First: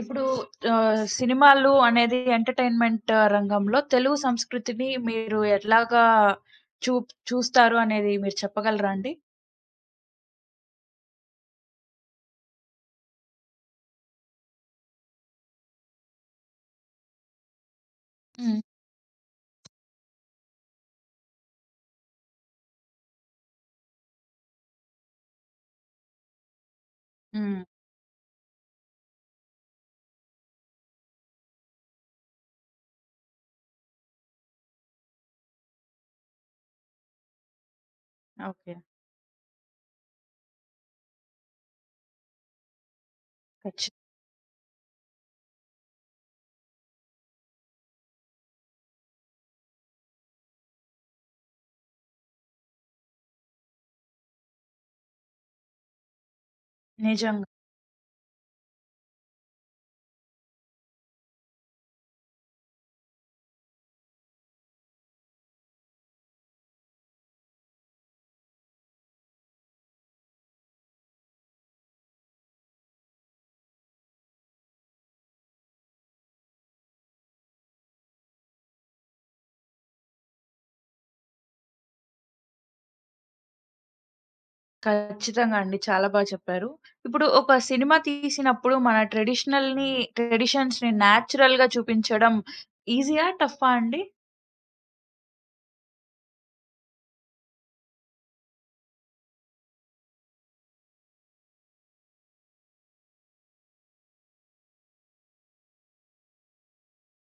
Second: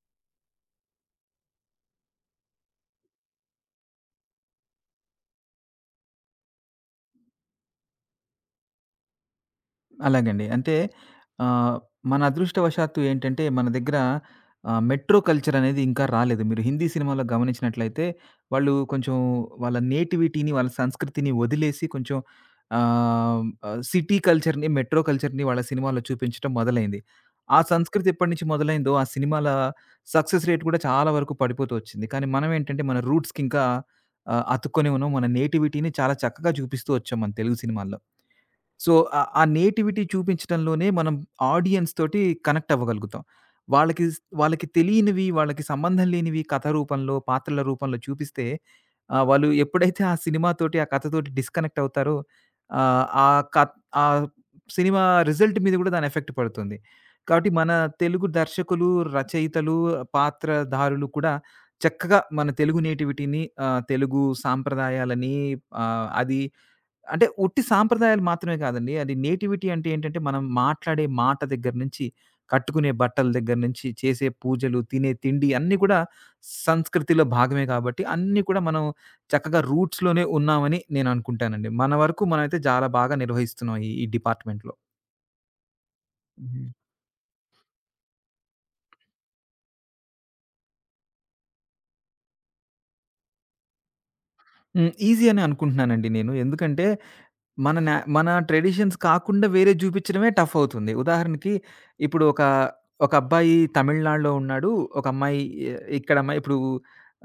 ఇప్పుడు సినిమాలు అనేది ఎంటర్‌టైన్‌మెంట్ రంగంలో తెలుగు సంస్కృతిని మీరు ఎట్లాగా చూస్తారు అనేది మీరు చెప్పగలరా అండి? అలాగండి. అంటే ఆహ్, మన అదృష్టవశాత్తు ఏంటంటే మన దగ్గర మెట్రో కల్చర్ అనేది ఇంకా రాలేదు. మీరు హిందీ సినిమాలో గమనించినట్లయితే హ్మ్. వాళ్ళు కొంచెం వాళ్ళ నేటివిటీని, వాళ్ళ సంస్కృతిని వదిలేసి కొంచెం ఆహ్, ఆహ్, సిటీ కల్చర్‌ని, మెట్రో కల్చర్‌ని వాళ్ళ సినిమాల్లో చూపించటం మొదలైంది. ఆ హ్మ్. సంస్కృతి ఎప్పటినుంచి మొదలైందో ఆ సినిమాల సక్సెస్ రేట్ కూడా చాలా వరకు పడిపోతూ వచ్చింది. కానీ మనం ఏంటంటే మన రూట్స్‌కి ఇంకా అతుక్కొని ఉన్నాం. మన నేటివిటీని చాలా చక్కగా చూపిస్తూ వచ్చాం మన తెలుగు సినిమాల్లో. ఓకే. సో, ఆ నేటివిటీ చూపించటంలోనే మనం ఆడియన్స్ తోటి కనెక్ట్ అవ్వగలుగుతాం. ఖచ్చి వాళ్ళకి వాళ్ళకి తెలియనివి, వాళ్ళకి సంబంధం లేనివి కథ రూపంలో, పాత్రల రూపంలో చూపిస్తే వాళ్ళు ఎప్పుడైతే ఆ సినిమాతోటి, ఆ కథతోటి డిస్కనెక్ట్ అవుతారో ఆహ్, ఆ కత్ ఆ సినిమా రిజల్ట్ మీద కూడా దాని ఎఫెక్ట్ పడుతుంది. నిజంగా. కాబట్టి మన తెలుగు దర్శకులు, రచయితలు, పాత్రధారులు కూడా చక్కగా మన తెలుగు నేటివిటీని, తెలుగు సాంప్రదాయాలని ఆహ్, అది అంటే ఉట్టి సాంప్రదాయాలు మాత్రమే కాదండి. అది నేటివిటీ అంటే ఏంటంటే, మనం మాట్లాడే మాట దగ్గర నుంచి, కట్టుకునే బట్టల దగ్గర నుంచి, చేసే పూజలు, తినే తిండి అన్నీ కూడా సంస్కృతిలో భాగమే కాబట్టి, అన్నీ కూడా మనం చక్కగా రూట్స్‌లోనే ఉన్నామని నేను అనుకుంటానండి. మన వరకు మనమైతే చాలా బాగా నిర్వహిస్తున్నాం ఈ ఈ డిపార్ట్‌మెంట్‌లో. ఖచ్చితంగా అండి. చాలా బా హుహు. చెప్పారు. ఇప్పుడు ఒక సినిమా తీసినప్పుడు మన ట్రెడిషన్స్‌ని న్యాచురల్‌గా చూపించడం ఈజీయా? టఫా అండి? హ్మ్. ఈజీ అని అనుకుంటున్నానండి నేను. ఎందుకంటే మన మన ట్రెడిషన్స్ కాకుండా వేరేది జూపిచ్చడమే టఫ్ అవుతుంది. ఉదాహరణకి ఇప్పుడు ఒక అబ్బాయి తమిళనాడులో ఉన్నాడు. ఒక అమ్మాయి ఎ ఇక్కడ అమ్మాయి ఇప్పుడు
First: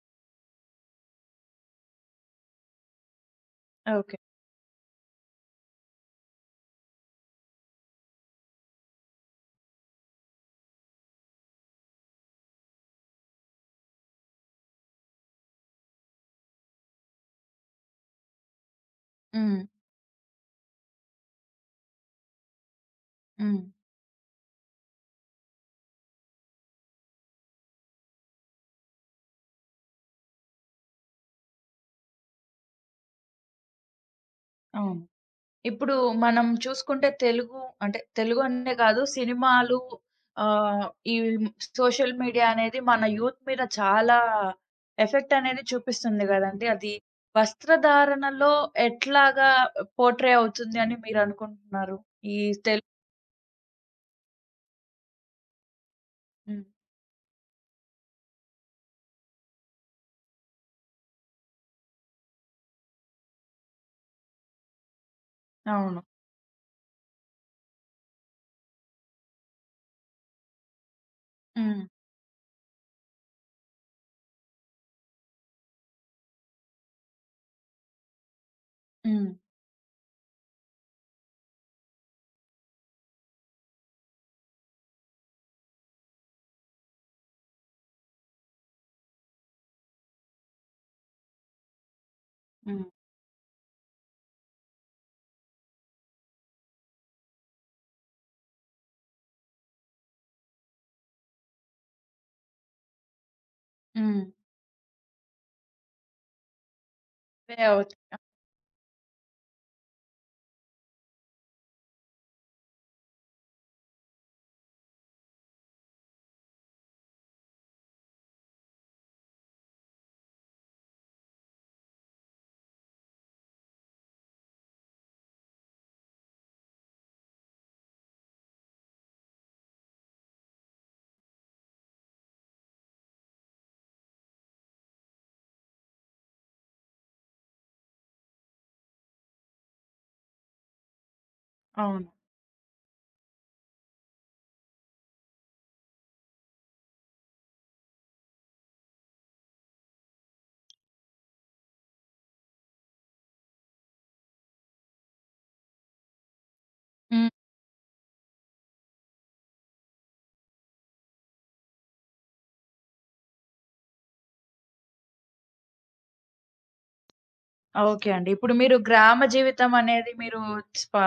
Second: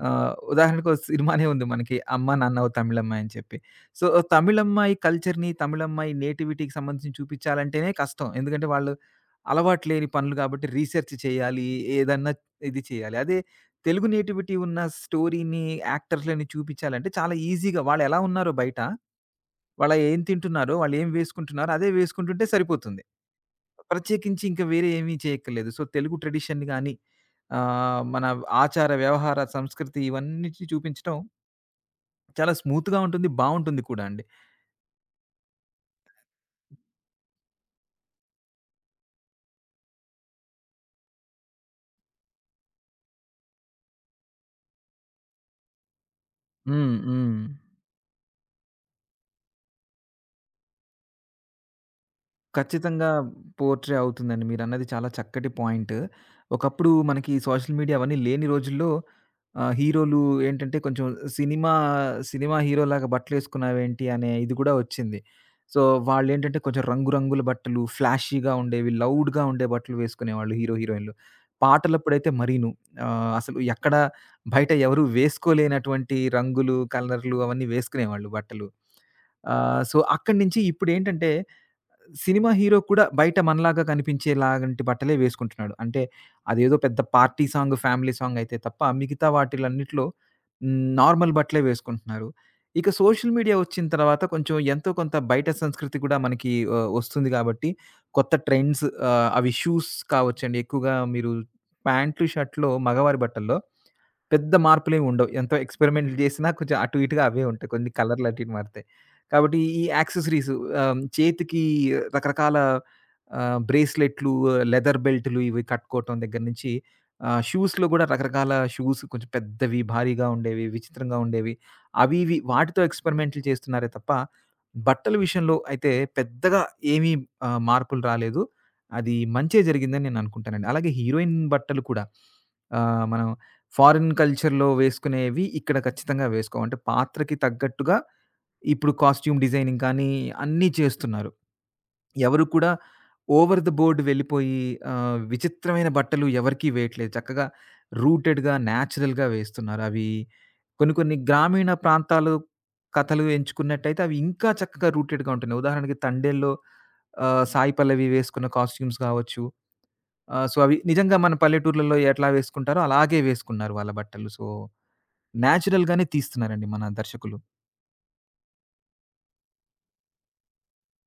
ఉదాహరణకు ఒక సినిమానే ఉంది మనకి 'అమ్మ నాన్న ఓ తమిళమ్మాయి' అని చెప్పి. So, okay. ఓ తమిళమ్మాయి కల్చర్‌ని, తమిళమ్మాయి నేటివిటీకి సంబంధించి చూపిచ్చాలంటేనే కష్టం. ఎందుకంటే వాళ్ళు అలవాటు లేని పనులు కాబట్టి రీసెర్చ్ చేయాలి. ఏదన్నా ఇది చేయాలి. అదే తెలుగు నేటివిటీ ఉన్న స్టోరీని, యాక్టర్స్‌లని చూపిచ్చాలంటే చాలా ఈజీగా వాళ్ళెలా ఉన్నారో బయట హ్మ్. వాళ్ళా ఏం తింటున్నారో, వాళ్ళేం వేసుకుంటున్నారో అదే వేసుకుంటుంటే సరిపోతుంది. హ్మ్. ప్రత్యేకించి ఇంక వేరే ఏమీ చేయక్కర్లేదు. సో, తెలుగు ట్రెడిషన్ గాని, మన ఆచార, వ్యవహార, సంస్కృతి ఇవన్నిటిని చూపించటం చాలా స్మూత్‌గా ఉంటుంది. బావుంటుంది కూడా అండి. అవును. ఇప్పుడు మనం చూసుకుంటే తెలుగు అంటే తెలుగు అనే కాదు సినిమాలు ఆహ్, ఈ సోషల్ మీడియా అనేది మన యూత్ మీద చాలా ఎఫెక్ట్ అనేది చూపిస్తుంది గదండీ! అది హ్మ్. హ్మ్. వస్త్రధారణలో ఎట్లాగా పోర్ట్రే అవుతుంది అని మీరనుకుంటున్నారు? ఈ తెల్ ఖచ్చితంగా పోర్ట్రే అవుతుందండి. మీరన్నది చాలా చక్కటి పాయింట్. హ్మ్. ఒకప్పుడు మనకి సోషల్ మీడియా అవన్నీ లేని రోజుల్లో హీరోలు ఏంటంటే కొంచెం సినిమా, సినిమా హీరోలాగా బట్టలేసుకున్నావేంటి అనే ఇది గూడా వచ్చింది. సో, అవును. వాళ్ళేంటంటే కొంచెం రంగు రంగుల బట్టలు, ఫ్లాషీగా ఉండేవి, లౌడ్‌గా ఉండే బట్టలు వేసుకునేవాళ్ళు హీరో, హీరోయిన్‌లు. హ్మ్. పాటలప్పుడైతే మరీను. అసలు ఎక్కడ బయట ఎవరు వేసుకోలేనటువంటి రంగులు, కలర్లు అవన్నీ వేసుకునేవాళ్ళు బట్టలు. హ్మ్. సో, అక్కడి నుంచి ఇప్పుడేంటంటే సినిమా హీరో కూడా బయట మనలాగా కనిపించేలాంటి బట్టలే వేసుకుంటున్నాడు. అంటే అదేదో పెద్ద పార్టీ సాంగ్, ఫ్యామిలీ సాంగ్ అయితే తప్ప మిగతా వాటిలన్నిట్లో నార్మల్ బట్టలే వేసుకుంటున్నారు. హ్మ్. ఇక సోషల్ మీడియా వచ్చిన తర్వాత కొంచెం ఎంతో కొంత బయట సంస్కృతి కూడా మనకి వస్తుంది కాబట్టి కొత్త ట్రెండ్స్, అవి షూస్ కావచ్చండి. ఎక్కువగా మీరు ప్యాంట్లు, షర్ట్‌లో మగవారి బట్టల్లో హ్మ్. పెద్ద మార్పులేమి ఉండవు. ఎంతో ఎక్స్‌పెరిమెంట్లు జేసినా కొంచెం అటు ఇటుగా అవే వే ఉంటాయి. కొన్ని అవుతు కలర్‌లు అటు ఇటు మారతాయి. కాబట్టి ఈ యాక్సెసరీస్, చేతికి రకరకాల బ్రేస్‌లెట్లు, లెదర్ బెల్టులు ఇవి కట్టుకోవటం దగ్గర నుంచి షూస్‌లో గూడా రకరకాల షూస్ కొంచెం పెద్దవి, భారీగా ఉండేవి, విచిత్రంగా ఉండేవి. అవి ఇవి వాటితో ఎక్స్‌పెరిమెంట్లు చేస్తున్నారే తప్ప బట్టల విషయంలో అయితే పెద్దగా ఏమీ మార్పులు రాలేదు. అది మంచే జరిగిందని నేననుకుంటానండి. అలాగే హీరోయిన్ బట్టలు కూడా, మనం ఫారిన్ కల్చర్‌లో వేసుకునేవి ఇక్కడ ఖచ్చితంగా వేసుకోం. అంటే పాత్రకి తగ్గట్టుగా ఇప్పుడు కాస్ట్యూమ్ డిజైనింగ్ కానీ అన్నీ చేస్తున్నారు. అవును. ఎవరు కూడా ఓవర్ ది బోర్డ్ వెళ్ళిపోయి విచిత్రమైన బట్టలు ఎవరికీ వేయట్లేదు. చక్కగా రూటెడ్‌గా, న్యాచురల్‌గా వేస్తున్నారు. అవి కొన్ని కొన్ని గ్రామీణ ప్రాంతాలు కథలు ఎంచుకున్నట్టయితే అవి ఇంకా చక్కగా రూటెడ్‌గా ఉంటున్నాయి. ఉదాహరణకి తండేల్లో హ్మ్. సాయి పల్లవి వేసుకున్న కాస్ట్యూమ్స్ కావచ్చు. సో, అవి నిజంగా మన పల్లెటూర్లలో ఎట్లా వేసుకుంటారో అలాగే వేసుకున్నారు వాళ్ళ బట్టలు. సో నేచురల్‌గానే తీస్తున్నారండి మన దర్శకులు. ఓకే అండి. ఇప్పుడు మీరు గ్రామ జీవితం అనేది మీరు స్పా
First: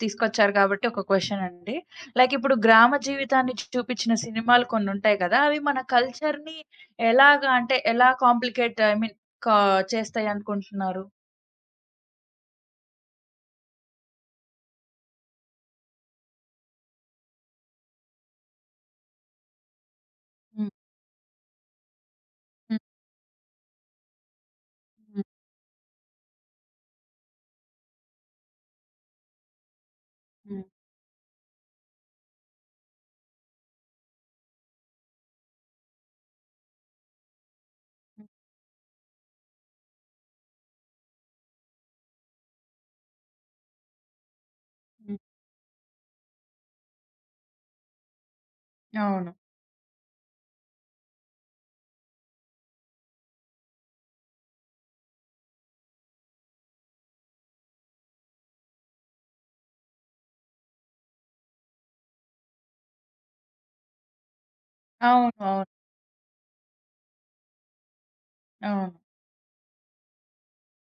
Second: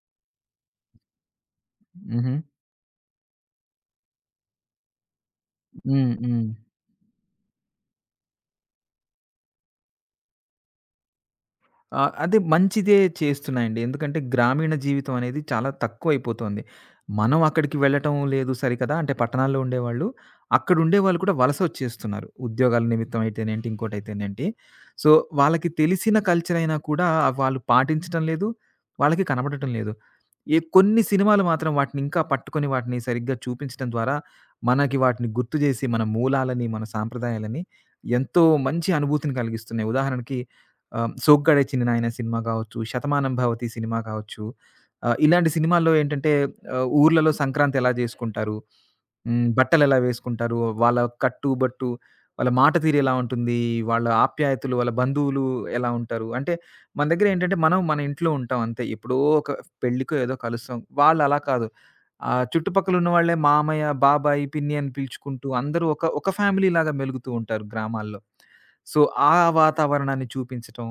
తీసుకొచ్చారు కాబట్టి ఒక క్వెషన్ అండి. లైక్ హుహు. ఇప్పుడు గ్రామ జీవితాన్ని చూపించిన సినిమాలు కొన్ని ఉంటాయి కదా! అవి మన హ్మ్. హ్మ్. కల్చర్‌ని ఎలాగా అంటే ఎలా కాంప్లికేట్ ఐ మీన్ కా చేస్తాయి అనుకుంటున్నారు? ఆ, అదే మంచిదే చేస్తున్నాయండి. ఎందుకంటే గ్రామీణ జీవితం అనేది చాలా తక్కువైపోతోంది. మనం అక్కడికి వెళ్ళటం లేదు సరికదా! అంటే పట్టణాల్లో ఉండేవాళ్ళు, హ్మ్. అక్కడుండేవాళ్ళు కూడా వలసొచ్చేస్తున్నారు. హ్మ్. ఉద్యోగాల నిమిత్తం అయితేనేంటి, ఇంకోటైతేనేంటి. సో, హ్మ్. వాళ్ళకి తెలిసిన కల్చర్ అయినా కూడా అవి వాళ్ళు పాటించటం లేదు, వాళ్ళకి కనపడటం లేదు. ఏ హ్మ్. కొన్ని సినిమాలు మాత్రం వాటిని ఇంకా పట్టుకొని వాటిని సరిగ్గా చూపించడం ద్వారా మనకి వాటిని గుర్తు జేసి మన మూలాలని, మన సాంప్రదాయాలని హ్మ్. ఎంతో మంచి అనుభూతిని కలిగిస్తున్నాయి. ఉదాహరణకి 'సోగ్గాడే చిన్నినాయన' సినిమా కావచ్చు, 'శతమానం భవతి' సినిమా కావచ్చు. హ్మ్. ఇలాంటి సినిమాల్లో ఏంటంటే ఊర్లలో సంక్రాంతి ఎలా జేసుకుంటారు? అవును. బట్టలెలా వేసుకుంటారు? వాళ్ళ కట్టు, బట్టు, వాళ్ళ మాట తీరు ఎలా ఉంటుంది? వాళ్ళ ఆప్యాయతలు, వాళ్ళ బంధువులు ఎలా ఉంటారు? అంటే మన దగ్గర ఏంటంటే మనం మన ఇంట్లో ఉంటాం అంతే. ఎప్పుడో ఒక పెళ్ళికో ఏదో కలుస్తాం. వాళ్ళు అలా కాదు. చుట్టుపక్కల ఉన్నవాళ్ళే మామయ్య, బాబాయి, పిన్ని అని అవును. పిలుచుకుంటూ అవును. అందరూ ఒక ఒక ఫ్యామిలీలాగా మెలుగుతూ ఉంటారు గ్రామాల్లో. అవును. సో, ఆ వాతావరణాన్ని చూపించటం.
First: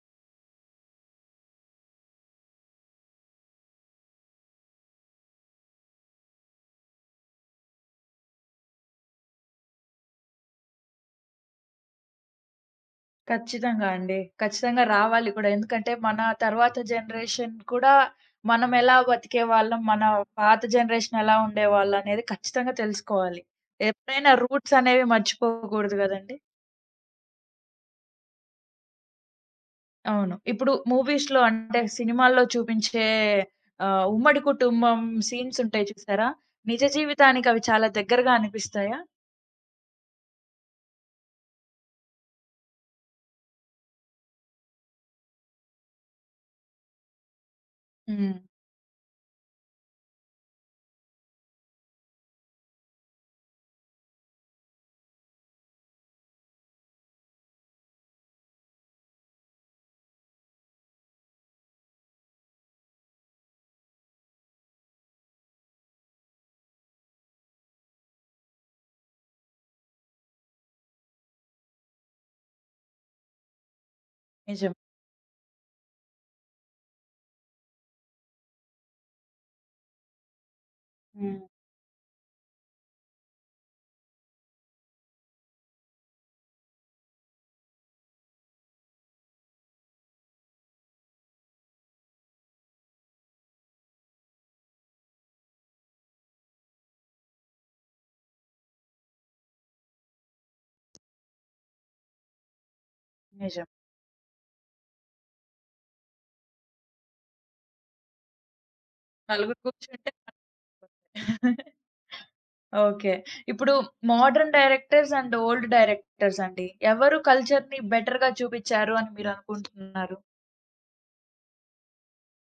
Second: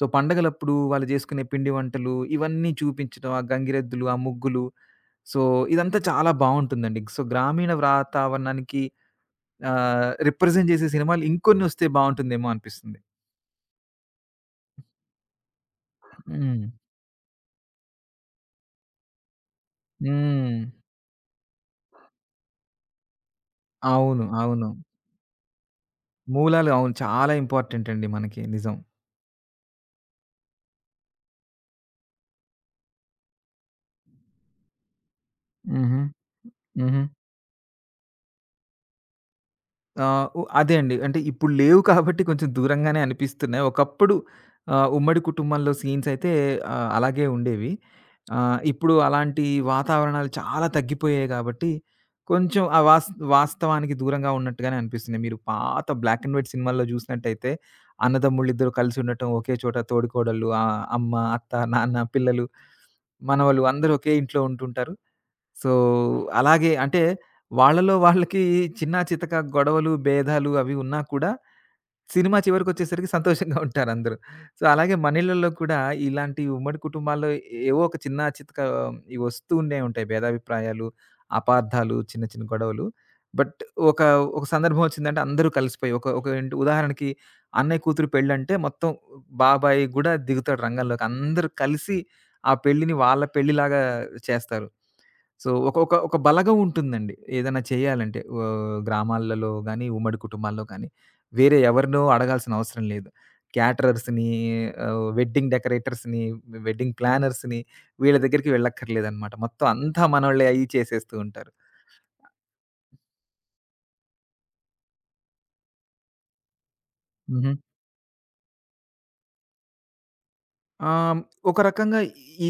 సో, పండగలప్పుడు వాళ్ళు జేసుకునే పిండి వంటలు, ఇవన్నీ చూపించటం. ఆ గంగిరెద్దులు, ఆ ముగ్గులు. సో, ఇదంతా చాలా బావుంటుందండి. సో, గ్రామీణ వాతావరణానికి రిప్రజెంట్ జేసే సినిమాలు ఇంకొన్ని ఒస్తే బావుంటుందేమో అనిపిస్తుంది. ఖచ్చితంగా అండి. ఖచ్చితంగా రావాలి కూడా. ఎందుకంటే మన హ్మ్. తర్వాత జనరేషన్ కూడా మనం ఎలా బతికేవాళ్ళం, మన హ్మ్. పాత జనరేషన్ ఎలా ఉండేవాళ్ళనేది ఖచ్చితంగా తెలుసుకోవాలి. అవును. ఎప్పుడైనా అవును. రూట్స్ అనేవి మర్చిపోకూడదు గదండీ! మూలాలు అవును. చాలా ఇంపార్టెంట్ అండి మనకి. నిజం. అవును. ఇప్పుడు మూవీస్‌లో అంటే సినిమాల్లో చూపించే ఉమ్మడి కుటుంబం సీన్స్ ఉంటాయి హుహు. చూసారా? నిజ హుహు. జీవితానికి అవి చాలా దగ్గరగా అనిపిస్తాయా? ఆ! అదే అండి. అంటే ఇప్పుడు లేవు కాబట్టి కొంచెం దూరంగానే అనిపిస్తున్నాయి. ఒకప్పుడు ఉమ్మడి కుటుంబంలో సీన్స్ అయితే అలాగే ఉండేవి. హ్మ్. ఇప్పుడు అలాంటి వాతావరణాలు చాలా తగ్గిపోయాయి కాబట్టి కొంచెం ఆ వాస్తవానికి దూరంగా ఉన్నట్టుగానే అనిపిస్తున్నాయి. మీరు పాత బ్లాక్ అండ్ వైట్ సినిమాల్లో చూసినట్టయితే అన్నదమ్ములిద్దరూ కలిసి ఉండటం, ఒకే చోట తోడికోడళ్ళు, అమ్మ, అత్త, నాన్న, పిల్లలు, మనవలు అందరూ ఒకే ఇంట్లో ఉంటుంటారు. సో, అలాగే అంటే వాళ్ళలో వాళ్ళకి చిన్నా చితకా గొడవలు, భేదాలు అవి ఉన్నా కూడా సినిమా చివరికొచ్చేసరికి సంతోషంగా ఉంటారందరూ. సో, నిజం. అలాగే మన ఇళ్ళల్లో కూడా ఇలాంటి ఉమ్మడి కుటుంబాల్లో ఏవో ఒక చిన్న చితక ఇవొస్తూ ఉండే ఉంటాయి. భేదాభిప్రాయాలు, హ్మ్. అపార్థాలు, చిన్న చిన్న గొడవలు. బట్ ఒక, ఒక సందర్భం వచ్చిందంటే అందరూ కలిసిపోయి ఒక ఒక ఏంటి, ఉదాహరణకి అన్నయ్య కూతురు పెళ్ళంటే మొత్తం బాబాయి గూడా దిగుతాడు రంగంలోకి. అందరూ కలిసి ఆ పెళ్ళిని వాళ్ళ పెళ్ళిలాగా చేస్తారు. సో, ఒక ఒక ఒక బలగం ఉంటుందండి. ఏదైనా చేయాలంటే. ఓహ్, గ్రామాలలో గాని, ఉమ్మడి కుటుంబాల్లో గాని. వేరే ఎవరినో అడగాల్సిన అవసరం లేదు. నిజం. క్యాటరర్స్‌ని, వెడ్డింగ్ డెకరేటర్స్‌ని, వెడ్డింగ్ ప్లానర్స్‌ని వీళ్ళ దగ్గరికి వెళ్ళక్కర్లేదనమాట. నలుగురు మొత్తం అంతా కూర్చుంటే మనోళ్ళే అయ్యి చేసేస్తూ ఉంటారు. ఓకే. ఇప్పుడు modern directors and old directors అండి. ఎవరు హుహు. కల్చర్‌ని బెటర్‌గా చూపిచ్చారు అని మీరనుకుంటున్నారు? ఆహ్, ఒక రకంగా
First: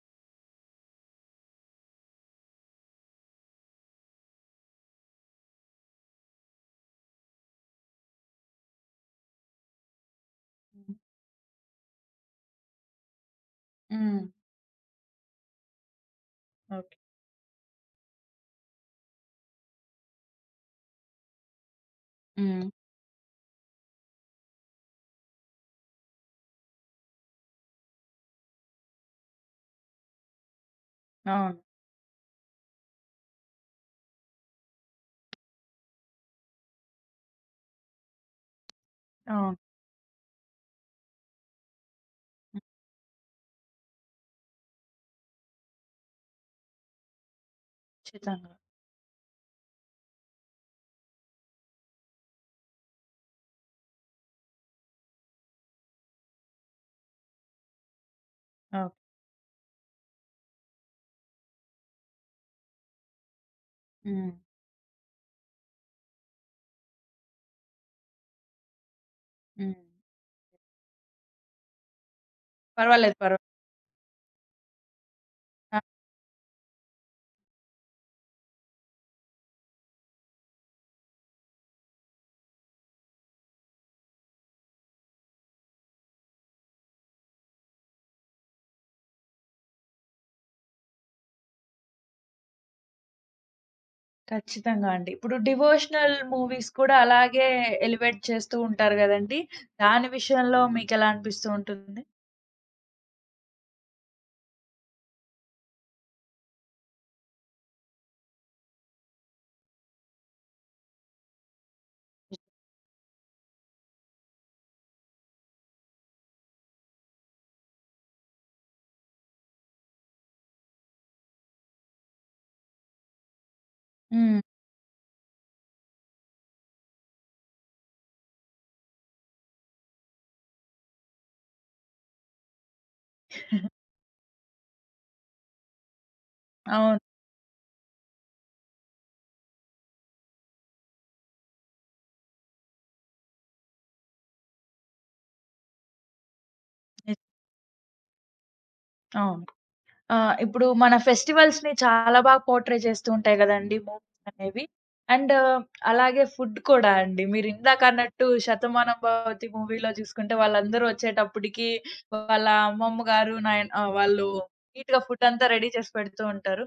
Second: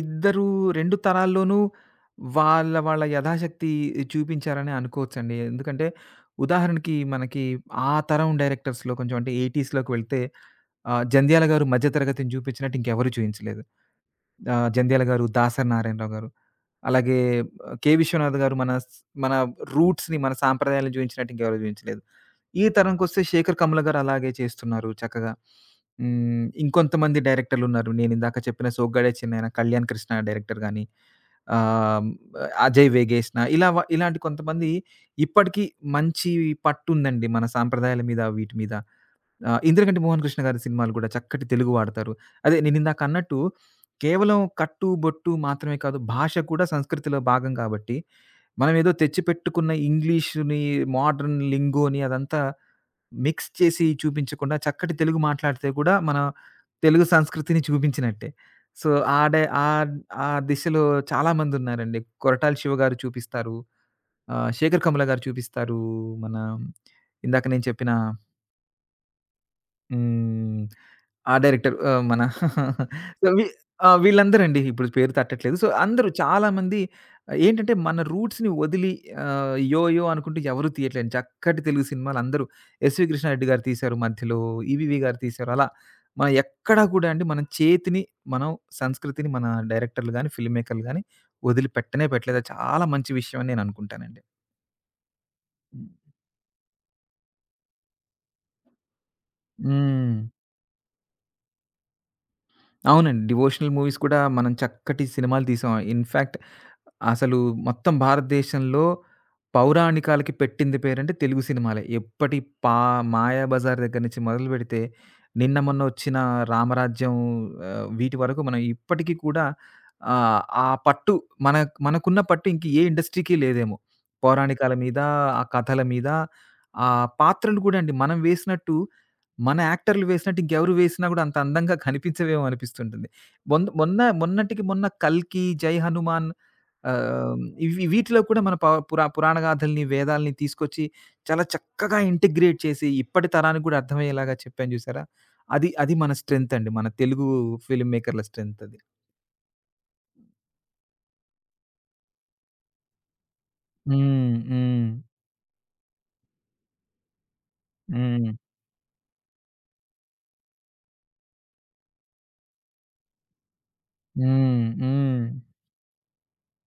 ఇద్దరు 2 తరాల్లోనూ వాళ్ళ, వాళ్ళ యథాశక్తి చూపించారనే అనుకోవచ్చండి. ఎందుకంటే ఉదాహరణకి మనకి ఆ తరం డైరెక్టర్స్‌లో కొంచెం అంటే 80స్‌లోకి వెళ్తే హ్మ్. 'జంధ్యాల' గారు మధ్య తరగతిని చూపించినట్టు ఇంకెవరు చూయించలేదు. హ్మ్. 'జంధ్యాల' గారు, 'దాసరి నారాయణరావు' గారు, ఓకే. అలాగే 'కె. విశ్వనాథ్' గారు మన రూట్స్‌ని, మన సాంప్రదాయాలను చూయించినట్టు ఇంకెవరు చూయించలేదు. ఈ హ్మ్. తరంకొస్తే 'శేఖర్ కమ్ముల' గారు అలాగే చేస్తున్నారు చక్కగా. హ్మ్, ఇంకొంతమంది డైరెక్టర్లున్నారు. నేనిందాక చెప్పిన 'సోగ్గాడే చిన్నైన', 'కళ్యాణ్ కృష్ణ' డైరెక్టర్ గాని, అవును. ఆహ్, 'అజయ్ వేగేశ్న' ఇలాంటి కొంతమంది ఇప్పటికీ మంచి పట్టుందండి మన సాంప్రదాయాల మీద, వీటి మీద. ఆ! అవును. 'ఇంద్రకంటి మోహన్ కృష్ణ' గారి సినిమాలు కూడా చక్కటి తెలుగు వాడతారు. అదే ఉమ్, నేనిందాకన్నట్టు కేవలం కట్టు, బొట్టు మాత్రమే కాదు భాష కూడా సంస్కృతిలో భాగం కాబట్టి, ఖచ్చితంగా. మనమేదో తెచ్చిపెట్టుకున్న ఇంగ్లీష్‌ని, మోడర్న్ లింగోని అదంతా మిక్స్ చేసి చూపించకుండా చక్కటి తెలుగు మాట్లాడితే కూడా మన తెలుగు సంస్కృతిని చూపించినట్టే. ఓకే. సో, ఆడే ఆహ్, ఆ దిశలో చాలామందున్నారండి. కొరటాల శివ గారు చూపిస్తారు. హ్మ్. శేఖర్ కమ్ల గారు చూపిస్తారు. మన ఇందాక నేను చెప్పిన హ్మ్. హ్మ్. ఆ డైరెక్టర్ మన పర్వాలేదు. సో, పర్వాలేదు. ఆ! వీళ్ళందరండి. ఇప్పుడు పేరు తట్టట్లేదు. సో, ఆ! అందరూ చాలామంది ఏంటంటే, మన రూట్స్‌ని వదిలి 'యో యో' అనుకుంటూ ఎవరు తీయట్లేదు. చక్కటి తెలుగు సినిమాలు అందరూ. 'ఎస్వి కృష్ణారెడ్డి' గారు తీశారు మధ్యలో, 'ఈవీవి' గారు తీశారు. అలా మనం ఎక్కడా కూడా అండి మన చేతిని, మనం సంస్కృతిని మన డైరెక్టర్లు గాని, ఫిల్మ్ మేకర్లు గాని వదిలిపెట్టనే పెట్టలేదు. అది చాలా మంచి విషయం అని నేను అనుకుంటానండి. ఖచ్చితంగా అండి. ఇప్పుడు డివోషనల్ మూవీస్ కూడా అలాగే ఎలివేట్ చేస్తూ ఉంటారు గదండీ! దాని హ్మ్. విషయంలో మీకెలా అనిపిస్తూ ఉంటుంది? అవునండి. డివోషనల్ మూవీస్ కూడా మనం చక్కటి సినిమాలు తీసాం. ఇన్‌ఫాక్ట్ అసలు మొత్తం భారతదేశంలో పౌరాణికాలకి పెట్టింది పేరంటే తెలుగు సినిమాలే. ఎప్పటి పా 'మాయాబజార్' దగ్గర నుంచి మొదలుపెడితే, నిన్న మొన్న వచ్చిన 'రామరాజ్యం' వీటి వరకు మనం ఇప్పటికి కూడా ఆ పట్టు మన మనకున్న పట్టు ఇంక ఏ ఇండస్ట్రీకి లేదేమో. హ్మ్. పౌరాణికాల మీద, ఆ కథల మీద, ఆ పాత్రలు కూడా అండి మనం వేసినట్టు మన యాక్టర్లు వేసినట్టు ఇంకెవరు వేసినా గూడా అంత అందంగా కనిపించవేమో అనిపిస్తుంటుంది. మొన్న 'కల్కి', 'జై హనుమాన్' అవును. ఆహ్, ఇవి వీటిలో కూడా మన ప పురా పురాణ గాథల్ని, వేదాల్ని తీసుకొచ్చి చాలా చక్కగా ఇంటిగ్రేట్ చేసి ఇప్పటి తరానికి గూడా అర్థమయ్యేలాగా చెప్పాను జూసారా? అది అది మన స్ట్రెంత్ అండి. మన నిజ్ తెలుగు ఫిల్మ్ మేకర్‌ల స్ట్రెంత్ అది. అవును. ఆ! ఇప్పుడు మన ఫెస్టివల్స్‌ని చాలా బాగా పోర్ట్రే చేస్తూ ఉంటాయి గదండీ మూవీస్ హ్మ్. అనేవి. హ్మ్. అండ్ అలాగే ఫుడ్ కూడా అండి. మీరిందాకన్నట్టు హ్మ్. 'శతమానం భవతి' మూవీలో చూసుకుంటే వాళ్ళందరూ వచ్చేటప్పటికి వాళ్ళ అమ్మమ్మ గారు నాయన వాళ్ళు హ్మ్. నీట్‌గా హ్మ్. ఫుడ్ అంతా రెడీ చేసి పెడుతూ ఉంటారు.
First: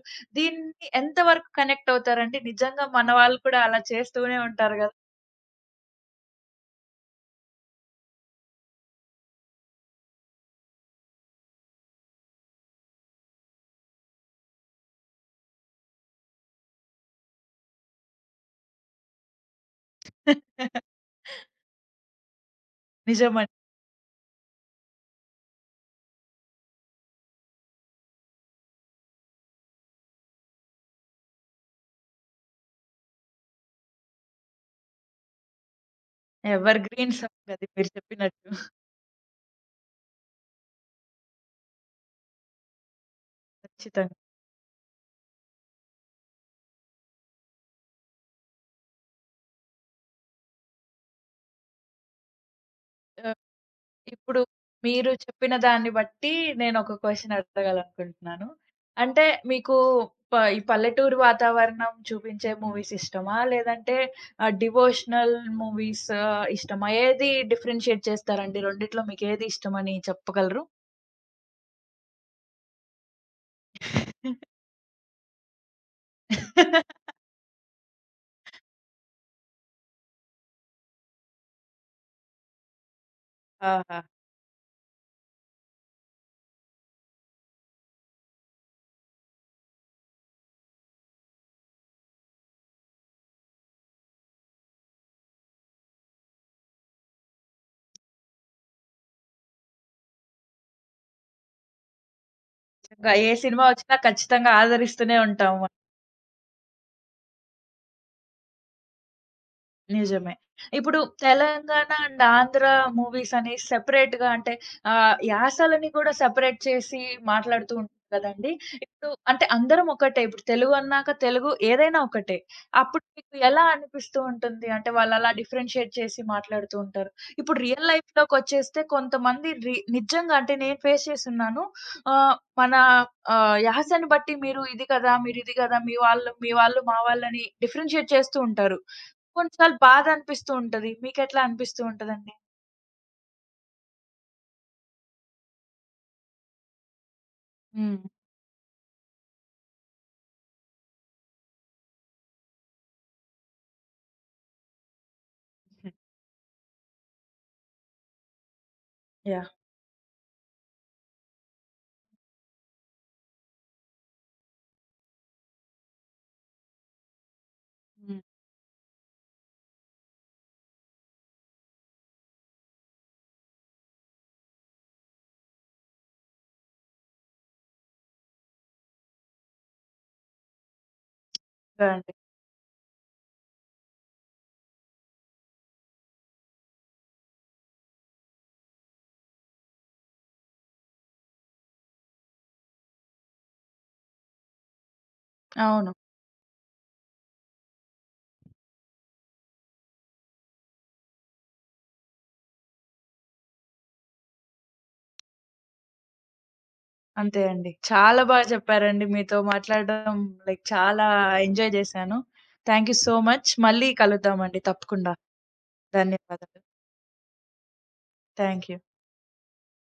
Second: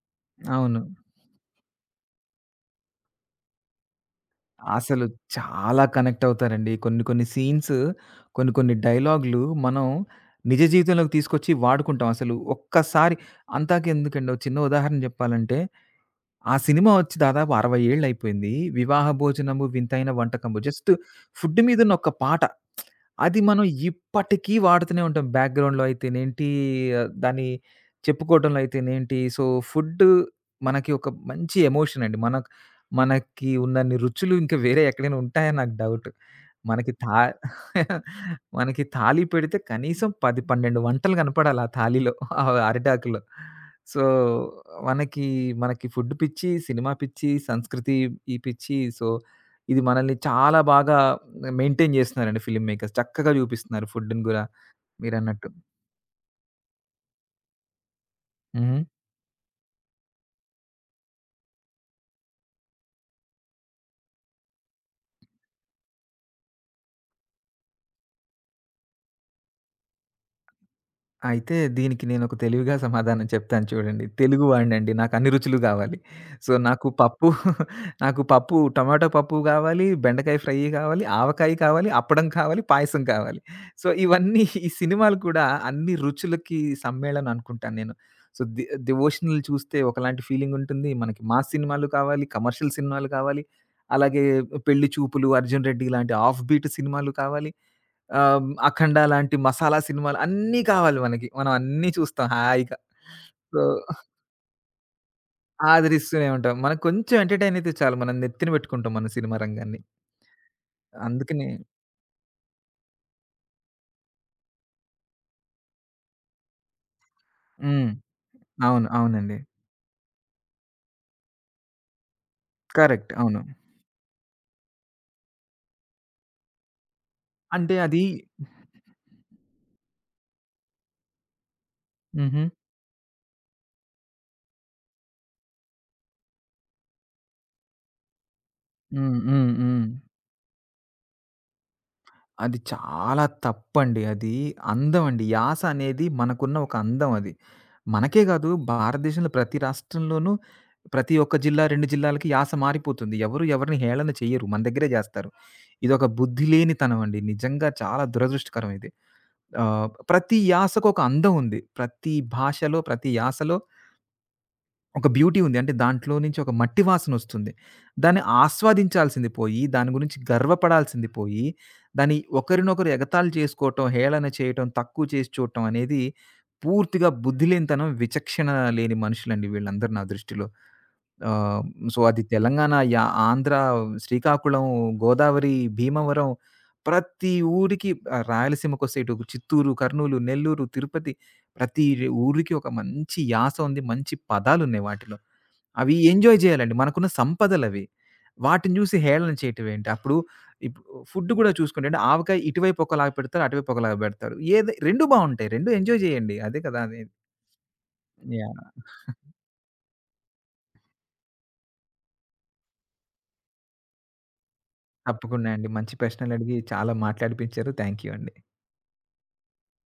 అవును. దీన్ని ఎంత వరకు కనెక్ట్ అవుతారండి? నిజంగా మన వాళ్ళు కూడా అలా చేస్తూనే ఉంటారు గదా! అసలు చాలా కనెక్ట్ అవుతారండి. కొన్ని కొన్ని సీన్స్, కొన్ని కొన్ని డైలాగ్‌లు మనం నిజ జీవితంలోకి తీసుకొచ్చి వాడుకుంటాం. అసలు ఒక్కసారి అంతాకెందుకండి ఒక చిన్న ఉదాహరణ జెప్పాలంటే ఆ సినిమా వచ్చి దాదాపు 60 ఏళ్లయిపోయింది. 'వివాహ భోజనము వింతైన వంటకము' జస్ట్ ఫుడ్ మీదున్న ఒక పాట. అది నిజమండి. మనం ఇప్పటికీ వాడుతూనే ఉంటాం. బ్యాక్‌గ్రౌండ్‌లో అయితేనేంటి, దాన్ని చెప్పుకోవడంలో అయితేనేంటి. సో, ఫుడ్ మనకి ఒక మంచి ఎమోషన్ అండి. మనకి ఉన్నన్ని రుచులు ఇంకా వేరే ఎక్కడైనా ఉంటాయా నాకు డౌట్. ఎవర్ మనకి గ్రీన్ సాంగ్ అది మీరు చెప్పినట్టు. మనకి థాలీ పెడితే కనీసం 10, 12 వంటలు కనపడాలి ఆ థాలీలో. ఆ అరిటాకులో. సో, ఖచ్చితంగా. మనకి, మనకి ఫుడ్ పిచ్చి, సినిమా పిచ్చి, సంస్కృతి ఈ పిచ్చి. సో, ఇది మనల్ని చాలా బాగా మెయింటైన్ చేస్తున్నారండి ఫిల్మ్ మేకర్స్. చక్కగా చూపిస్తున్నారు ఫుడ్‌ని ఇప్పుడు గూడా మీరు మీరన్నట్టు. చెప్పిన దాన్ని బట్టి నేనొక క్వెషన్ అడగాలనుకుంటున్నాను. హ్మ్. అంటే మీకు ఈ పల్లెటూరు వాతావరణం చూపించే మూవీస్ ఇష్టమా? లేదంటే డివోషనల్ మూవీస్ ఇష్టమా? ఏది డిఫరెన్షియేట్ చేస్తారండి? రెండిట్లో మీకేది ఇష్టమని చెప్పగలరు? అయితే దీనికి నేనొక తెలివిగా సమాధానం చెప్తాను చూడండి. తెలుగు వాడినండి. నాకన్ని రుచులు గావాలి. సో, నాకు పప్పు నాకు పప్పు టమాటో పప్పు గావాలి, బెండకాయ ఫ్రై గావాలి, ఆవకాయ కావాలి, అప్పడం కావాలి, పాయసం కావాలి. సో, ఆహా! ఇవన్నీ ఈ సినిమాలు కూడా అన్ని రుచులకి సమ్మేళనం అనుకుంటాను నేను. సో, ది 'డివోషనల్' చూస్తే ఒకలాంటి ఫీలింగుంటుంది. మనకి మాస్ సినిమాలు కావాలి, కమర్షియల్ సినిమాలు కావాలి, అలాగే 'పెళ్లి చూపులు', 'అర్జున్ రెడ్డి' ఇలాంటి ఆఫ్ బీట్ సినిమాలు కావాలి. 'అఖండ' లాంటి మసాలా సినిమాలు అన్నీ కావాలి మనకి. మనం అన్నీ చూస్తాం హాయిగా. ఇంగా ఏ సో, సినిమా వచ్చినా ఖచ్చితంగా ఆదరిస్తూనే ఉంటాము. ఆదరిస్తూనే ఉంటాం. మనకు కొంచెం ఎంటర్‌టైన్ అయితే చాలు. మనం నెత్తిన పెట్టుకుంటాం మన సినిమా రంగాన్ని. నిజమే. ఇప్పుడు అందుకనే 'తెలంగాణ అండ్ ఆంధ్ర' మూవీస్ అని సెపరేట్‌గా అంటే యాసలని కూడా సెపరేట్ చేసి మాట్లాడుతూ హ్మ్. ఉంటారు కదండీ! అవును. ఇప్పుడు అవునండి. అంటే అందరం ఒకటే. ఇప్పుడు తెలుగు అన్నాక తెలుగు ఏదైనా ఒకటే. అప్పుడు కరెక్ట్. మీకు అవును. ఎలా అనిపిస్తూ ఉంటుంది? అంటే వాళ్ళు అలా డిఫరెన్షియేట్ చేసి మాట్లాడుతూ ఉంటారు. ఇప్పుడు అంటే రియల్ అది లైఫ్‌లోకొచ్చేస్తే కొంతమంది నిజంగా అంటే నేను ఫేస్ చేసున్నాను. ఆహ్, హుహు. మన యాసని బట్టి మీరు ఇది కదా! మీరు ఇది కదా! మీ వాళ్ళు, మా వాళ్ళని డిఫరెన్షియేట్ చేస్తూ ఉంటారు. హ్మ్. హ్మ్. కొన్ని సార్లు హ్మ్. బాధ అనిపిస్తూ ఉంటది. మీకెట్లా అనిపిస్తూ ఉంటదండి? అది చాలా తప్పండి. అది అందమండి. యాస అనేది మనకున్న ఒక అందం అది. హ్మ్. మనకే గాదు, భారతదేశంలో ప్రతి రాష్ట్రంలోనూ, ప్రతి ఒక్క జిల్లా, 2 జిల్లాలకి యాస మారిపోతుంది. ఎవరు ఎవరిని హేళన చెయ్యరు. మన దగ్గరే జేస్తారు. హ్మ్. ఇదొక బుద్ధి లేనితనం అండి. నిజంగా చాలా దురదృష్టకరం ఇది. యాహ్! ప్రతి యాసకు ఒక అందం ఉంది. ప్రతి భాషలో, ప్రతి యాసలో ఒక బ్యూటీ ఉంది. అంటే దాంట్లో నుంచి ఒక మట్టి వాసనొస్తుంది. హ్మ్. దాన్ని ఆస్వాదించాల్సింది పోయి, దాని గురించి గర్వపడాల్సింది పోయి, దాన్ని ఒకరినొకరు ఎగతాళి చేసుకోవటం, హేళన చేయటం, తక్కువ చేసి చూడటం అనేది పూర్తిగా బుద్ధిలేనితనం, విచక్షణ లేని మనుషులండి వీళ్ళందరూ నా దృష్టిలో. ఆహ్, అదే సో, అండి. అది తెలంగాణ, ఆంధ్ర, శ్రీకాకుళం, గోదావరి, భీమవరం ప్రతి ఊరికి, రాయలసీమకొస్తే ఇటు చిత్తూరు, కర్నూలు, నెల్లూరు, తిరుపతి ప్రతి ఊరికి ఒక మంచి యాస ఉంది. మంచి పదాలున్నాయి వాటిలో. అవును. అవి ఎంజాయ్ జేయాలండి. మనకున్న సంపదలవి. వాటిని జూసి హేళన చేయటమేంటి? అప్పుడు ఇప్ ఫుడ్ గూడా చూసుకుంటే అంటే ఆవకాయ ఇటువైపు ఒకలాగా పెడతారు. అటువైపు ఒకలాగా పెడతారు. ఏది 2 బావుంటాయి. 2 ఎంజాయ్ జేయండి. అదే కదా! అది అంతే అండి. చాలా బాగా యాహ్! చెప్పారండి. మీతో మాట్లాడడం లైక్ చాలా ఎంజాయ్ చేశాను. Thank you so much. మళ్ళీ కలుద్దామండి తప్పకుండా. తప్పకుండా అండి. మంచి ధన్యవాదాలు. ప్రశ్నలడిగి చాలా మాట్లాడిపించారు. థ్యాంక్ యూ అండి. Thank you.